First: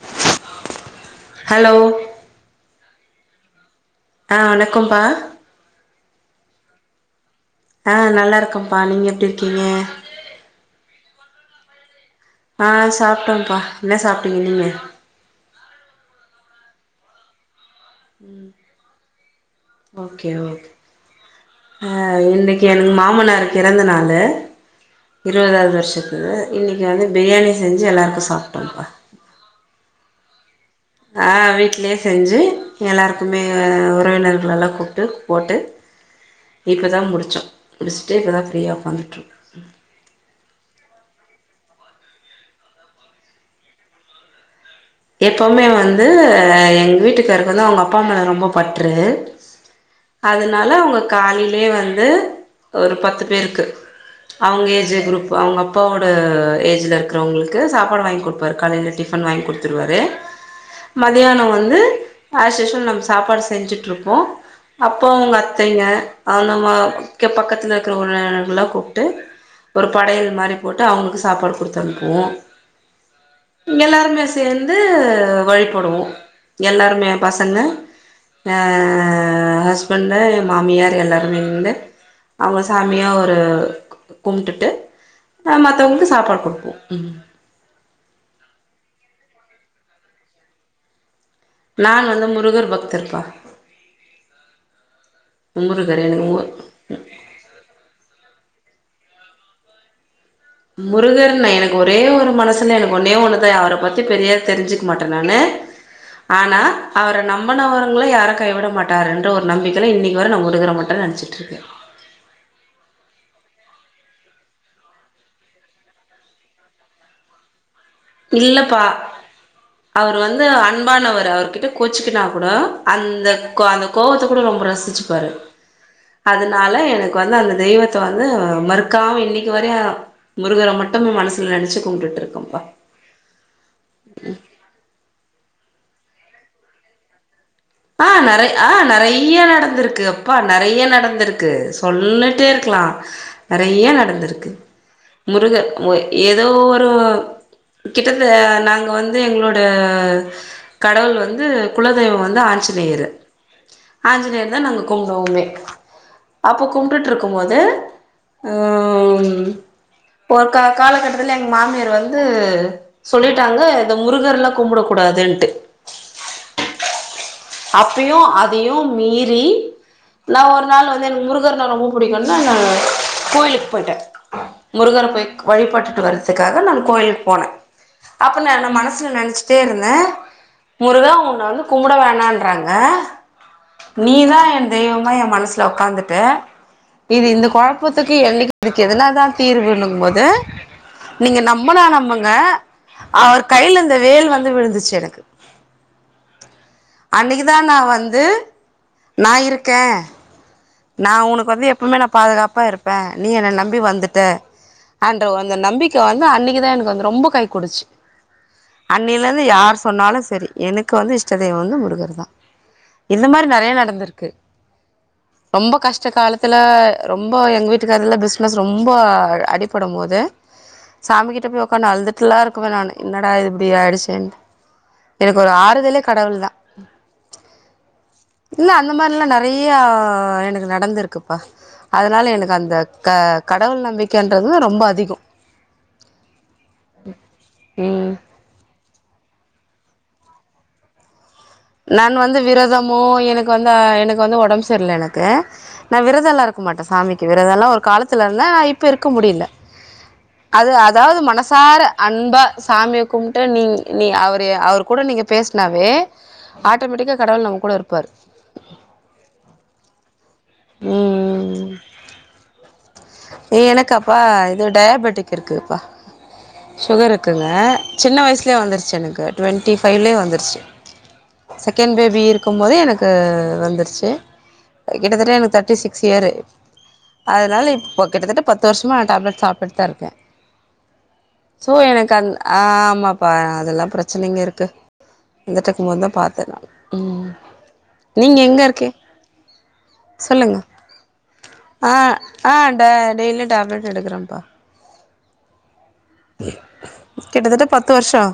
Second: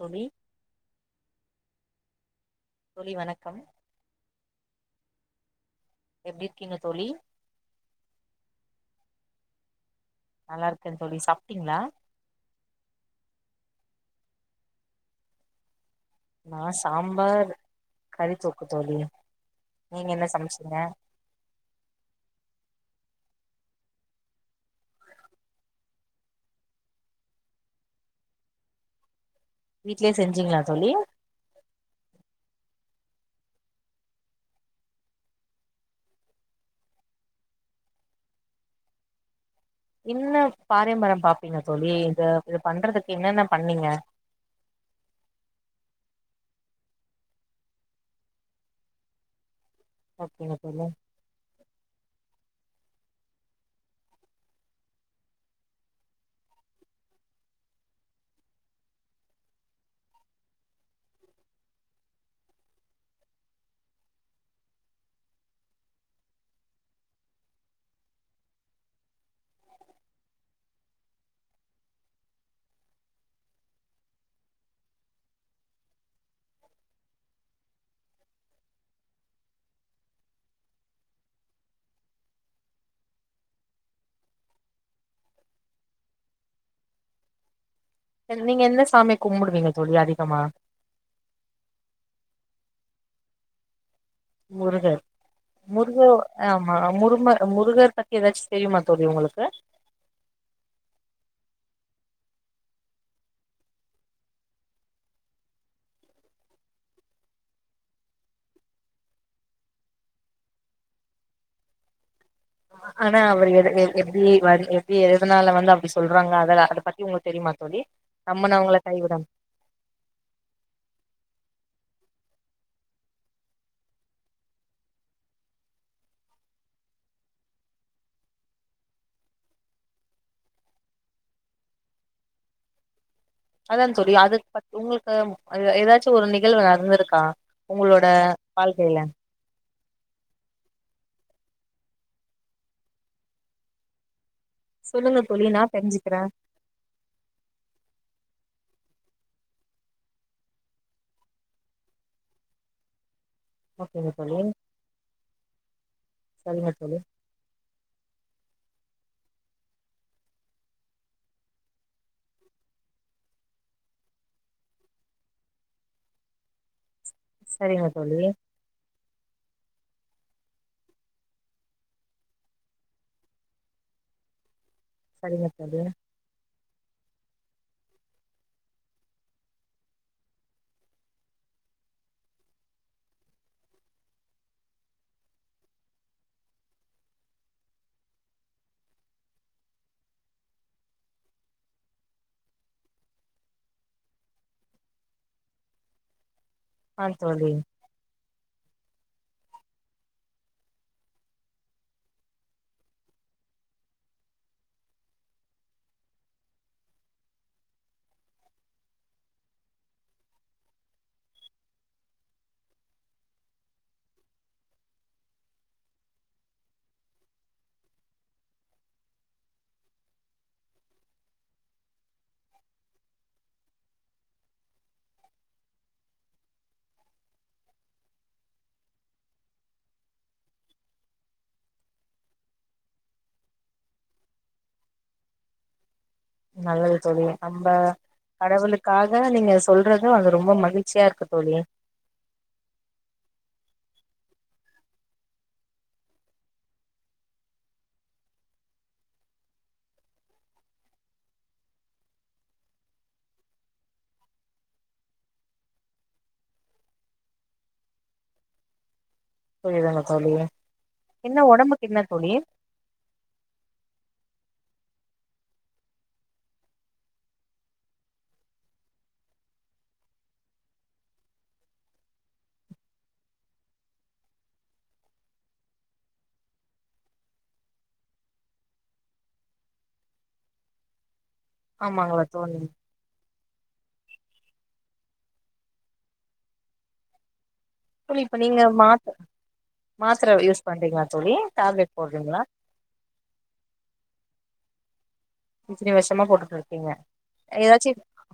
தோழி ஹலோ தோழி வணக்கம் ஆ வணக்கம்ப்பா எப்டி இருக்கிங்க தோழி ஆ நல்லா இருக்கம்ப்பா நீங்க எப்டி இருக்கீங்க நல்லா இருக்கே தோழி சாப்ட்டிங்களா ஆ சாப்ட்டேம்ப்பா என்ன சாப்ட்டீங்க நீங்க நா சாம்பார் கறித்தொக்கு தோழி நீங்க என்ன ஓகே ஓகே சமச்சீங்க ஆ இன்னைக்கு எனக்கு மாமனாருக் இறந்த நாளு இருவதாவது வருஷத்து இன்னைக்கி வந்து பிரியாணி செஞ்சு எல்லாருக்கு சாப்ட்டோம்ப்பா வீட்லயே செஞ்சிங்களா தோழி ஆ வீட்லையே செஞ்சு எல்லாருக்குமே உறவினர்கள் எல்லா கூப்ட்டு போட்டு வீட்ல தா முடிச்சோ முடிச்சுட்டு இப்போ தா ஃப்ரீயா ஒக்காந்துட்டிருக்கோ இன்னு பாரம்பரிய பாப்பீங்களா தோழி இது இது பண்றதுக்கு என்னென்ன பண்ணீங்க எப்போவுமே வந்து எங்க வீட்டுக்காருக்கு வந்து அவுங்க அப்பா மேல ரொம்ப பட்று ஓகேங்க அதுனால தோழி அவங்க காலைலயே வந்து ஒரு பத்து பேருக்கு அவுங்க ஏஜ் குரூப் அவங்க அப்பாவோட ஏஜ்ல இருக்கறவங்களுக்கு சாப்பாடு வாங்கி குடுப்பாரு காலைல டி ஃபன் வாங்கி குடுத்துருவாரு மதியானோ வந்து ஆஸ்யூஷ்வல் நம்ம சாப்பாடு செஞ்சுட்ருப்போ அப்போ அவுங்க அத்தைங்க அனுமா இங்க பக்கத்துல இருக்கறவங்களா எல்லா கூப்ட்டு ஒரு படையல் மாறி போட்டு அவுங்களுக்கு சாப்பாடு குடுத்து அனுப்புவோ எல்லாருமேச் த்திருந்து வழிபடுவோ எல்லாருமே பசங்க ஆ ஹஸ்பெண்ட்டு மாமியார் எல்லாருமே இந்து அவுங்க சாமியா ஒரு கு கும்ட்டுட்டு ஆ மத்தவங்களுக்கு சாப்பாடு குடுப்போ ம் சரி நீங்க எந்த சாமிய கும்புடுவீங்க தோழி அதிகமா நான் வந்து முருகர் பக்தர்க்கா முருகர் முருக முருகர் எனக்கு மு ஆமா முருங்க முருகர் பத்தி ஏதாச்சு தெரிமா தோழி உங்களுக்கு முருகர்னா எனக்கு ஒரே ஒரு மனசுல எனக்கு ஒன்னே ஒன்னு தா அவர பத்தி பெரியா தெரிஞ்சுக்க மாட்டே நானு ஆனா அவர நம்பனவருங்கள யாரு கைவிட மாட்டாருன்ற ஒரு நம்பிக்கைல இன்னைக்கு வர நா முருகர மட் டு நெனச்சுட்ருக்கே ஆனா அவர் எது எப் எப்டி வ எப்டி எதுனால வந்து அப்டி சொல்றாங்க அத அத பத்தி உங்களுக்கு தெரியுமா தோழி நம்புனவங்கள இல்லப்பா கைவிட அவர் வந்து அன்பானவர் அவருகிட்ட கோச்சுக்கினா கூட அந்த அந்த கோவத்த கூட ரொம்ப ரசிச்சு பாரு அதனால எனக்கு வந்து அந்த தெய்வத்த வந்து மறுக்காம இன்னைக்கு வரயு முருகர மட்டு மனசுல நெனச்சு கும்புட்டு இருக்கப்பா அதா தோழி அது பத்தி உங்களுக்கு எதாச்சு ஒரு நிகழ்வு நடந்திருக்கா உங்களோட ஆ நெறை ஆ வாழ்க்கைல நெறைய நடந்திருக்கு அப்பா நெறைய நடந்திருக்கு சொல்லிட்டே இருக்கலா நெறைய நடந்திருக்கு சொல்லுங்க தோழி நா முருகர் தெரிஞ்சுக்கிறேன் ஏதோ ஒரு கிட்டத்த நாங்க வந்து எங்களோட கடவுள் வந்து குலதெய்வோ வந்து ஆ ஞ்சிநேயரு ஓகேங்க தோழி ஆஞ்சிநேயரு தா நாங்க கும்புடுவோமே அப்ப சரிங்க தோழி கும்ட்டுட்ருக்க குமோது ம் ஒரு காலகட்டத்துல எங்க மாமியார் வந்து சொல்லிட்டாங்க இத முருகர்ல்லா கும்பட கூடாதுன்ட்டு சரிங்க தோழி அப்பையு அதையு மீறி நா ஒரு நாள் வந்து எனக்கு முருகர்னா ரொம்ப புடிக்குன்னா நா கோயிலுக்கு போயிட்ட முருகர போய் சரிங்க தோழி வழிபட்டுட்டு வரதுக்காக நா கோயிலுக்கு போன அப்ப நா நா மனசுல நெனச்சிட்டே இருந்த முருகா உன்னை வந்து கும்ட வேணான் றாங்க நீதா எ தெய்வமா எ மனசுல உக்காந்துட்ட இது இந்த குழப்பத்துக்கு எ [inaudible] க்கு இதுக்கு எதன தா தீர்வுங்க போது நீங்க நம்பனா நம்புங்க அவர் கையில இந்த வேல் வந்து விழுந்துச்சு எனக்கு ஆ அன்னைக்கு தோழி தா நா வந்து நா இருக்கே நா உனக்கு வந்து எப்பமே நா பாதுகாப்பா இருப்ப நீ என்ன நம்பி வந்துட்ட அன்ற அந்த நம்பிக்க வந்து அன்னைக்குதா எனக்கு வந்து ரொம்ப கை கொடுச்சு அன்னைலேந்து யார் சொன்னாலு சரி எனக்கு வந்து இஷ்டதெய்வம் வந்து முருகர் தா இந்த மாரி நெறைய நடந்துருக்கு ரொம்ப கஷ்ட காலத்தில ரொம்ப எங்க வீட்டுக்கார்ல பிஸ்னஸ் ரொம்ப அடிப்படும் போது சாமி கிட்ட போய் உக்கானு அழுதுட்டுலா இருக்குவே நானு என்னடா இப்டி ஆயிடுச்சேன்னு எனக்கு ஒரு ஆறுதலே கடவுள் தா இல்ல அந்த மாரில்லா நெறையா எனக்கு நடந்திருக்குப்பா அதனால எனக்கு அந்த க கடவுள் நம்பிக்கைன்றது ரொம்ப அதிகோ நல்லது தோழி நம்ப ம் கடவுளுக்காக நீங்க சொல்றது அது ரொம்ப மகிழ்ச்சியா இருக்கு தோழி நான் வந்து விரதமோ எனக்கு வந்து எனக்கு வந்து ஒடம்பு செர்ல எனக்கு நா விரதல்லா இருக்க மாட்ட சாமிக்கு விரதல்லா ஒரு காலத்துல இருந்த நா இப்ப இருக்க முடியல அது அதாவது மனசார அன்பா சாமிய கும்ட்டு நீ நீ அவரு அவர் கூட நீங்க பேசனாவே ஆட்டோமேட்டிக்கா கடவுள் நம்ம கூட இருப்பார் சுழிதான தோழி என்ன ஒடம்புக்கு என்ன தோழி ஏ எனக்காப்பா இது டயாபெட்டிக் இருக்குப்பா சுகர் இருக்குங்க சின்ன வயசுலே வந்துருச்சு எனக்கு ட்வெண்ட்டி ஃபைவ்லே வந்துருச்சு செகண்ட் பேபி இருக்கும் போதே எனக்கு வந்துருச்சு கிட்டத்தட் [unintelligible] எனக்கு தேட்டி சிக்ஸ் இயர்ரு அதனால இப்போ கிட்டத்தட்ட பத்து வருஷமா நா டேப்லட் சாப்டுட் தா இருக்கேன சோ எனக்கு ஆமாங்களா அந்த் தோழி ஆமா பா அதெல்லா பிரச்சனைங்க இருக்கு இர்ந்தட்ருக்கும் போது தா பாத்தே நான் தோழி இப்ப நீங்க மாத்த சொல்லுங்க அ டேப்லெட் போடுறீங்களா ஆ டெய்லி டேப்லெட் எடுக்குறன்ப்பா எத்தின வர்ஷமா போட்டுட்டு இருக்கீங்க கிட்டத்தட்ட எதாச்சு பத்து வருஷம்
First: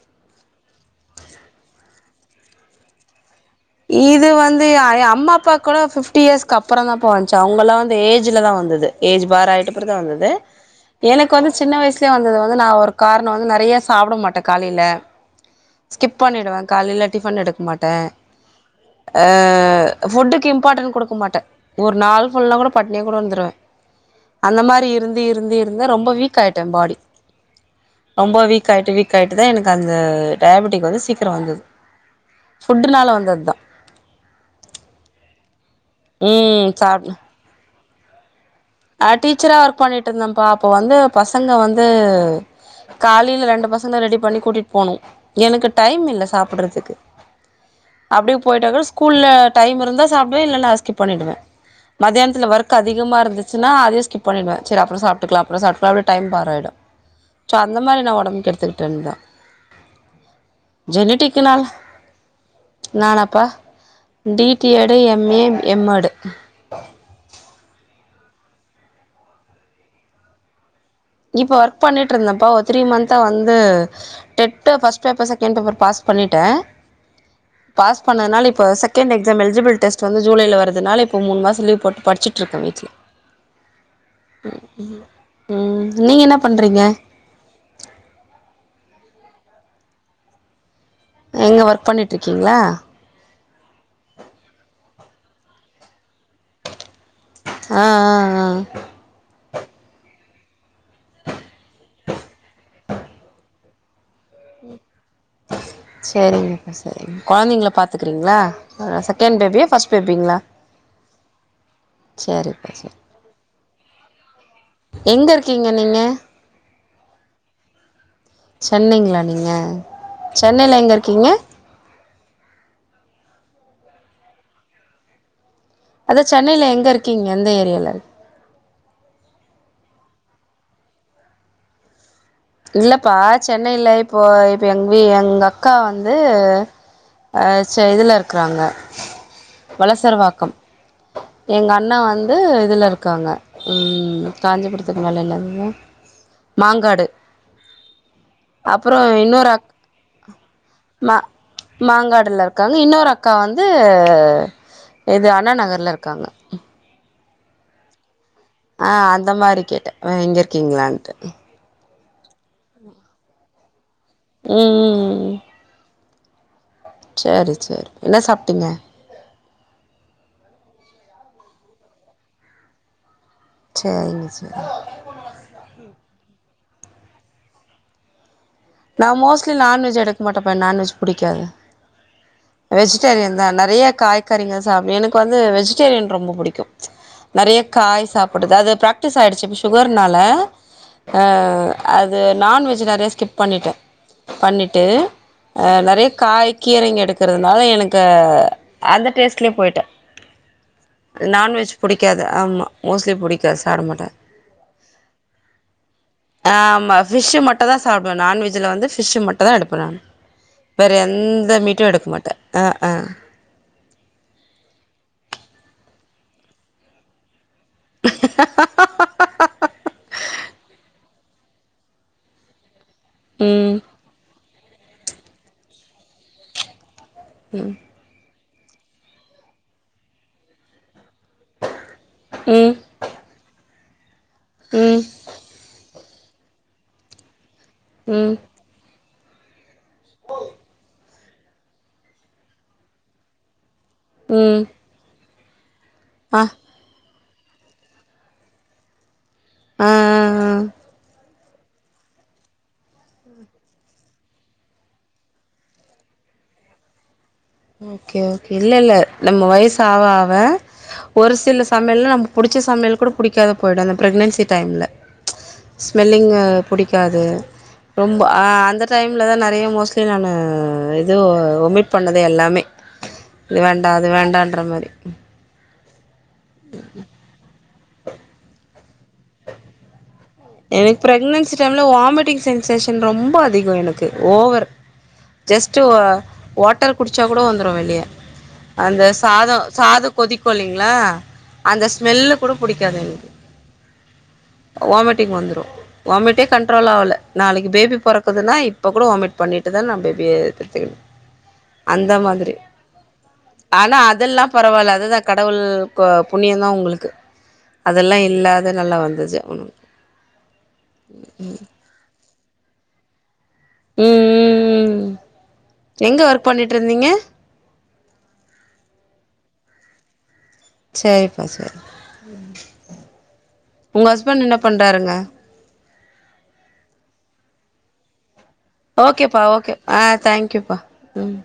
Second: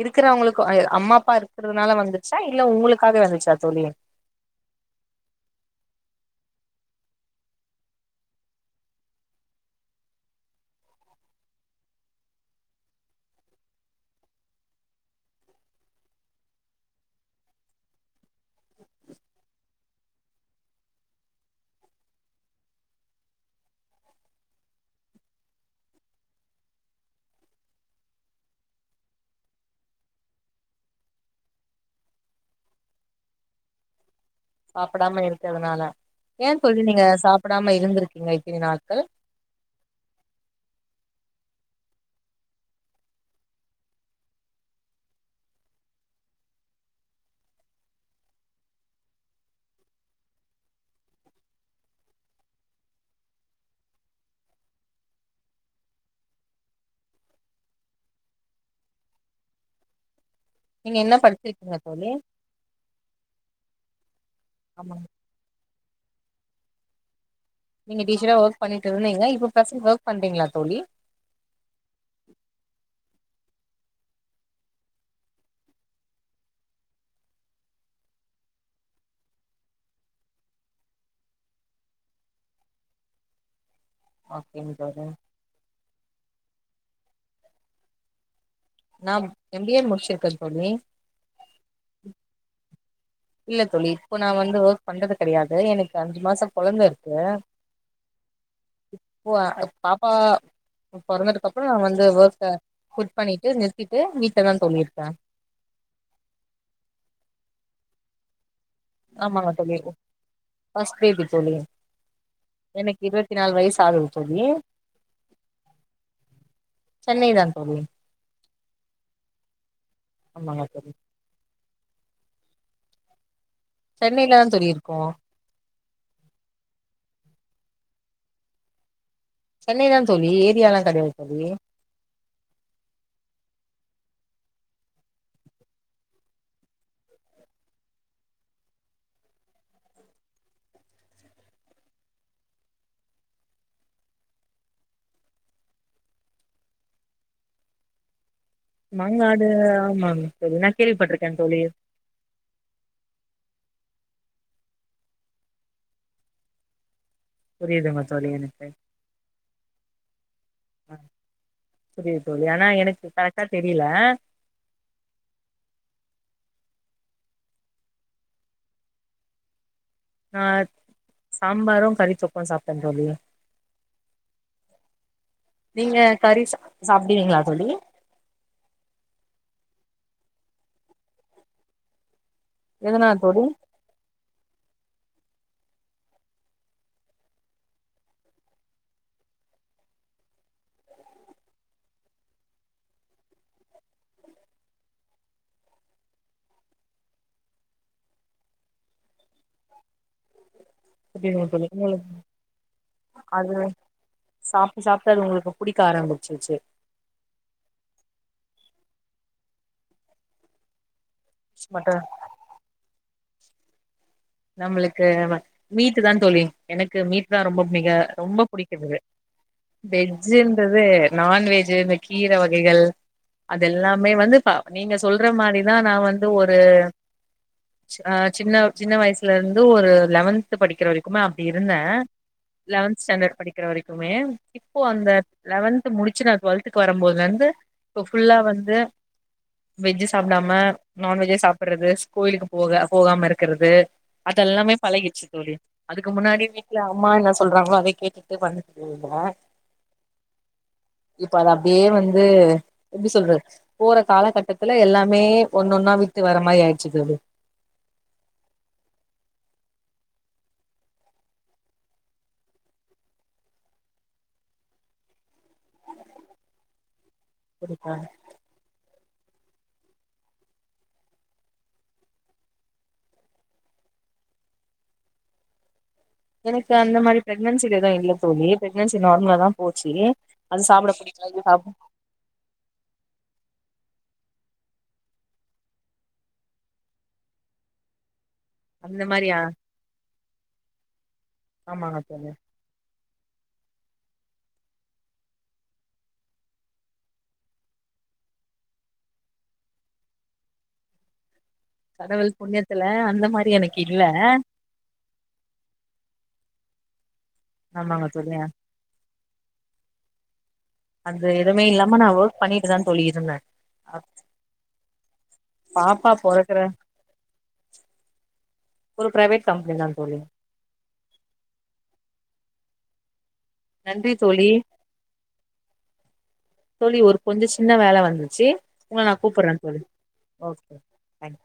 இருக்குறவங்களுக்கு அம்மா அப்பா இருக்றதுனால வந்துச்சா இல்ல உங்களுக்காவே வந்துச்சா தோழி இது வந்து அம்மா அப்பா கொனட ஃபிஃப்டி இயர்ஸ்கு அப்பறொ தாப்பா வந்ச்சு அவுங்கலா வந்து ஏஜ்ல தான வந்தது ஏஜ் பார் ஆாயட் அப்புறந் தா வந்தது எனக்கு வந்து சின்ன வயசுலே வந்தது வந்து நான ஒரு காரணொ வந்து நெறைய சாப்ட மாட்டே காலைல ஸ்கிப் பண்ணிடுவே காலைல டிஃபன் எடுக்க மாட்டே ஆ ஃபுட்டுக்கு இம்பார்ட்டன் கொடுக்க மாட்டே ஒரு நாள் ஃபுல்லா கொட பட்னியா கூட இர்ந்துர்வே அந்த மாரி இருந்து இருந்து இருந்து ரொம்ப வீக் ஆய்ட்டே பாடி ரொம்ப வீக் ஆய்ட்டு வீக் ஆய்ட்டு தா எனக்கு அந்த டயாபெட்டிக் வந்து சீக்கரொ வந்தது ஃபுட்டுனால வந்தத்தா சாப்டாம இருக்கற்துனால ஏ ம் தோழி நீங்க சாப் சாப்புடாம இருந்துருக்கீங்க இத்தினி நாட்கள் நா டீச்சரா ஒர்க் பண்ணிட்ருந்தம்பா அப்ப வந்து பசங்க வந்து காலைல ரெண்டு பசங்க ரெடி பண்ணி கூட்டிட்டு போனு எனக்கு டைம் இல்ல சாப்புட்றதுக்கு அப்டியு போய்டா கொட ஸ்கூல்ல டைம் இருந்தா சாப்டுவே இல்லனா ஸ்கிப் பண்ணிடுவே மத்யான்த்துல ஒர்க் அதிகமா இருந்துச் சுனா அதையு ஸ்கிப் பண்ணிடுவே சேர் அப்றோ சப்ட்டுக்லா அப்றோ சாப்க்லா அப்டே டைம்‌ பார் ஆய்டு சோ அந்த மாரி நா ஒடம்ப் கெடுத்துக்குட்டே தா நீங்க என்ன ஜெனிட்டிக்னா படிச்சிருக்கீங்க தோழி நானாப்பா டி டி எட் ஆமா எம் ஏ எம் மெடு நீங்க டீச்சரா ஓக் பண்ணிட் இருந்தீங்க இப்ப ப்ரஸன் ஓக் பண்றீங்ளா தோழி இப்ப ஒர்க் பண்ணிட்ருந்தம்பா ஒர் த்ரீ மந்தா வந்து டெட்ட first paper second paper pass பண்ணிட்டே பாஸ் பண்ணனால இப்போ செகண்ட் எக்ஸாம் எல்ஜிபில் டெஸ்ட் வந்து ஜூலைல வரதுனால இப்போ மூனு மாசொ லீ்வ் போட்டு படுச்சுட்ருக்க வீட்ல ஓகேங்க தோழி ம் நீங்க என்ன பண்றீங்க நாம் எம் பி ஏ முட்ச்சிருக்க தோழி எங்க ஒர்க் பண்ணிட்ருக்கீங்ளா இல்ல தோழி இப்ப நா வந்து ஓக் பண்றது கெடையாது எனக்கு அஞ்சு மாச கொழந்த இருக்கு அ அ அ இப்போ அ பாப்பா பொறந்ததுக்கப்றோ நா வந்து வோக்க க்வுட் பண்ணிட்டு நிறுத்திட்டு வீட்ல தா தோழி இருக்க சேரிங்ககா சேரி கொழந்தைங்ள பாத்துக்றீங்ளா அ செகண்ட் ஆமாங்க பேபியா தோழி ஃபஸ்ட் பேபிங்ளா ஃபர்ஸ்ட் பேபி சேரிபா சேரி பதினாலு வயசு ஆகுது தோழி எங்க இருக்கீங்க நீங்க சென்னை தா தோழி சென்னைங்ளா நீங்க ஆமாங்க சென்னைல தோழி எங்க இருக்கீங்க சென்னைல தா தோழி இருக்கோ அதா சென்னைல எங்க இருக்கீங்க எந்த ஏரியால சென்னை தா தோழி ஏரியாலா கெடையாது தோழி இல்லப்பா சென்னைல இப்போ இப்ப எங் வீ எங்க அக்கா வந்து அ ச இதுல இருக்குறாங்க வலசரவாக்கம் எங்க அண்ண வந்து இதுல இருக்காங்க ம் காஞ்சிபுரதுக்கு மேல என்னது மாங்காடு அப்பறோ மாங்காடு இன்னொரு அக் ஆமாங்க தோழி நா ம கேள்விப்பட்டிருக்கே தோழி மாங்காடுல இருக் காங்க இன்னொரு அக்கா வந்து இது அண்ணா நகர்ல இருக்காங்க புரியிதுங்க தோழி எனக் ஆ அந்த மாரி கேட்டே வ இங்க இருக்கீங்ளான்ட்டு புரியிது தோழி ஆனா எனக்கு கரெக்டா தெரியில ம் ம் ம் சேரி சேரி என்ன சாப்ட்டிங்க நா சாம்பாரு கறிதொக்கு சாப்ட தோழி சேரிங்க சே நீங்க கறி சா சாப்டுவீங்ளா தோழி நா மோஸ்ட்லி நான்வெஜ் எடுக்க மாட்ட பா என் நான்வெஜ் புடிக்காது எதனால வெஜ்டேரியன் தோழி தா நெறையா காய்கறிங்க சாப் எனக்கு வந்து வெஜ்டேரியன் ரொம்ப புடிக்கு நெறையா காய் சாப்புடுதா அது ப்ராக்டிஸ் ஆய்டுச்சு சுகர்னால ஆ அது நான்வெஜ் நெறையா ஸ்கிப் பண்ணிட்டே பண்ணிட்டு ஆ நெறையா காய் கீரைங்க எடுக்குறதுனால எனக்கு அந்த டேஸ்ட்லே போய்ட்டே புரியுதுங்க தோழி நான்வெஜ் உங்களுக்கு புடிக்காது ஆமா மோஸ்ட்லி அது புடிக்காது சாப்ட மாட்டே சாப்ட்டு சாப்ட்டு அது உங்களுக்கு புடிக்க ஆரம்மிச்சுருச்சு ஆமா ஃபிஷ்ஷு மட் ட்டு தா சாப்டுவே நான்வெஜ்ஜுல வந்து ஃபிஷ்ஷு மட்டு தா எடுப்பே நானு வேற எந்த மீட்டு மட்டு எடுக்க மாட்டே ஆ ஆ நம்மளுக்கு மீட்டு தா தோழி எனக்கு மீட்னா ரொம்ப புடிக்கு ரொம்ப புடிக்கு தோழி வெஜ்ஜுன்றது நான்வெஜ்ஜு இந்த கீர வகைகள் ம். அதல்லாமே வந்து பா நீங்க சொல்ற மாரிதா நா வந்து ஒரு ம் ஆ் சின்ன சின்ன வயசுல இருந்து ஒரு லெவன்த்து படிக்கிற வரைக்குமே அப் டி இருந்தே ம். லெவன்த் ஸ்டாண்டர்ட் படிக்கிற வரைக்குமே இப்போ ம். அந்த லெவன்த் முடிச்சு நா டுவெல்த்துக்கு வரம்போதுல இருந்து இப்ப ம். ஃபுல்லா வந்து வெஜ்ஜு சாப்டாம நான்வெஜ்ஜே சாப்பிட்றது ஸ் கோயிலுக்கு போக போகாம இருக்கிறது ம். அதெல்லாமே பழகிர்ச்சு தோழி அதுக்கு ஆ. முன்னாடி வீட்ல அம்மா என்ன சொல்றாங்களோ அதே கேட்டுட்டு வந்துக்கிட்டு இருந்தே ம் ம் ம் இப்ப அத அப்டியே வந்து எப்டி சொல்றது போற காலகட்டத்துல எல்லாமே ஒன்னொன்னா விட்டு வர மாரி ஆயிருச்சு தோழி ஓகே ஓகே இல்லல்ல நம்ம வயசு ஆவ ஆவ ஒரு சில சமையல்ல நமக்கு புடிச்ச சமையல் கூட புடிக்காது போயிடு அந்த பிரக்னன்சி டைம்ல ஸ்மெல்லிங்கு புடிக்காது ரொம்ப ஆ அந்த டைம்ல தா நெறையா மோஸ்ட்லி நானு எதோ ஒமிட் பண்ணது அது எல்லாமே இது வேண்டா அது வேண்டான்ற மாரி எனக்கு அந்த மாரி பிரெக்னன்சில எது இல்ல தோழி பிரெக்னன்சி நார்மலா தா போச்சு அது சாப்ட எனக்கு புடிக்கல இது பிரக்னன்சி சாப்ட டைம்ல வாமிட்டிங் சென்சேஷன் ரொம்ப அதிகோ எனக்கு ஓவர் ஜஸ்ட்டு வ வாட்டர் குடுச்சா கூட வந்துரு வெளிய அந்த சாதோ சாதோ கொதிக்கு இல்லைங்களா அந்த ஆமாங்க தோழி ஸ்மெல்லு கூட புடிக்காது எனக்கு வாமிட்டிங் வந்துரு வாமிட்டே கண்ட்ரோல் ஆவல நாளைக்கு பேபி பொறக்குதுனா இப்போ கூட வாமிட் பண்ணிட்டு தா நான் பேபிய பெத்து கடவுள் புண்ணியத்துல அந்த மாரி எனக்கு ஆனா இல்ல அதெல்லா பரவால்ல அதுதா கடவுள் கு புண்ணியந்தா உங்களுக்கு ஆமாங்க அதெல்லா தோழி இல்லாத நல்லா வந்துச்சு ம் அது எதுமே இல்லாம நா வொர்க் பண்ணிட்டு தா தோழி இருந்தே அ ம் ம் ம் பாப்பா எங்க ஒர்க் பொறக்கற பண்ணிட்ருந்தீங்க ஒரு பிரைவேட் கம்பெனி தா தோழி சரிப்பா சரி உங்க நன்றி தோழி ஹஸ்பண்ட் என்ன பண்றாருங்க தோழி ஒரு கொஞ்சோ சின்ன வேல வந்துச்சு உங்கள நா ஓகேப்பா கூப்புட்றே ஓக்கே தோழி ஆ தேங்க் ஓகே யூப்பா தேங்க்யூ ம்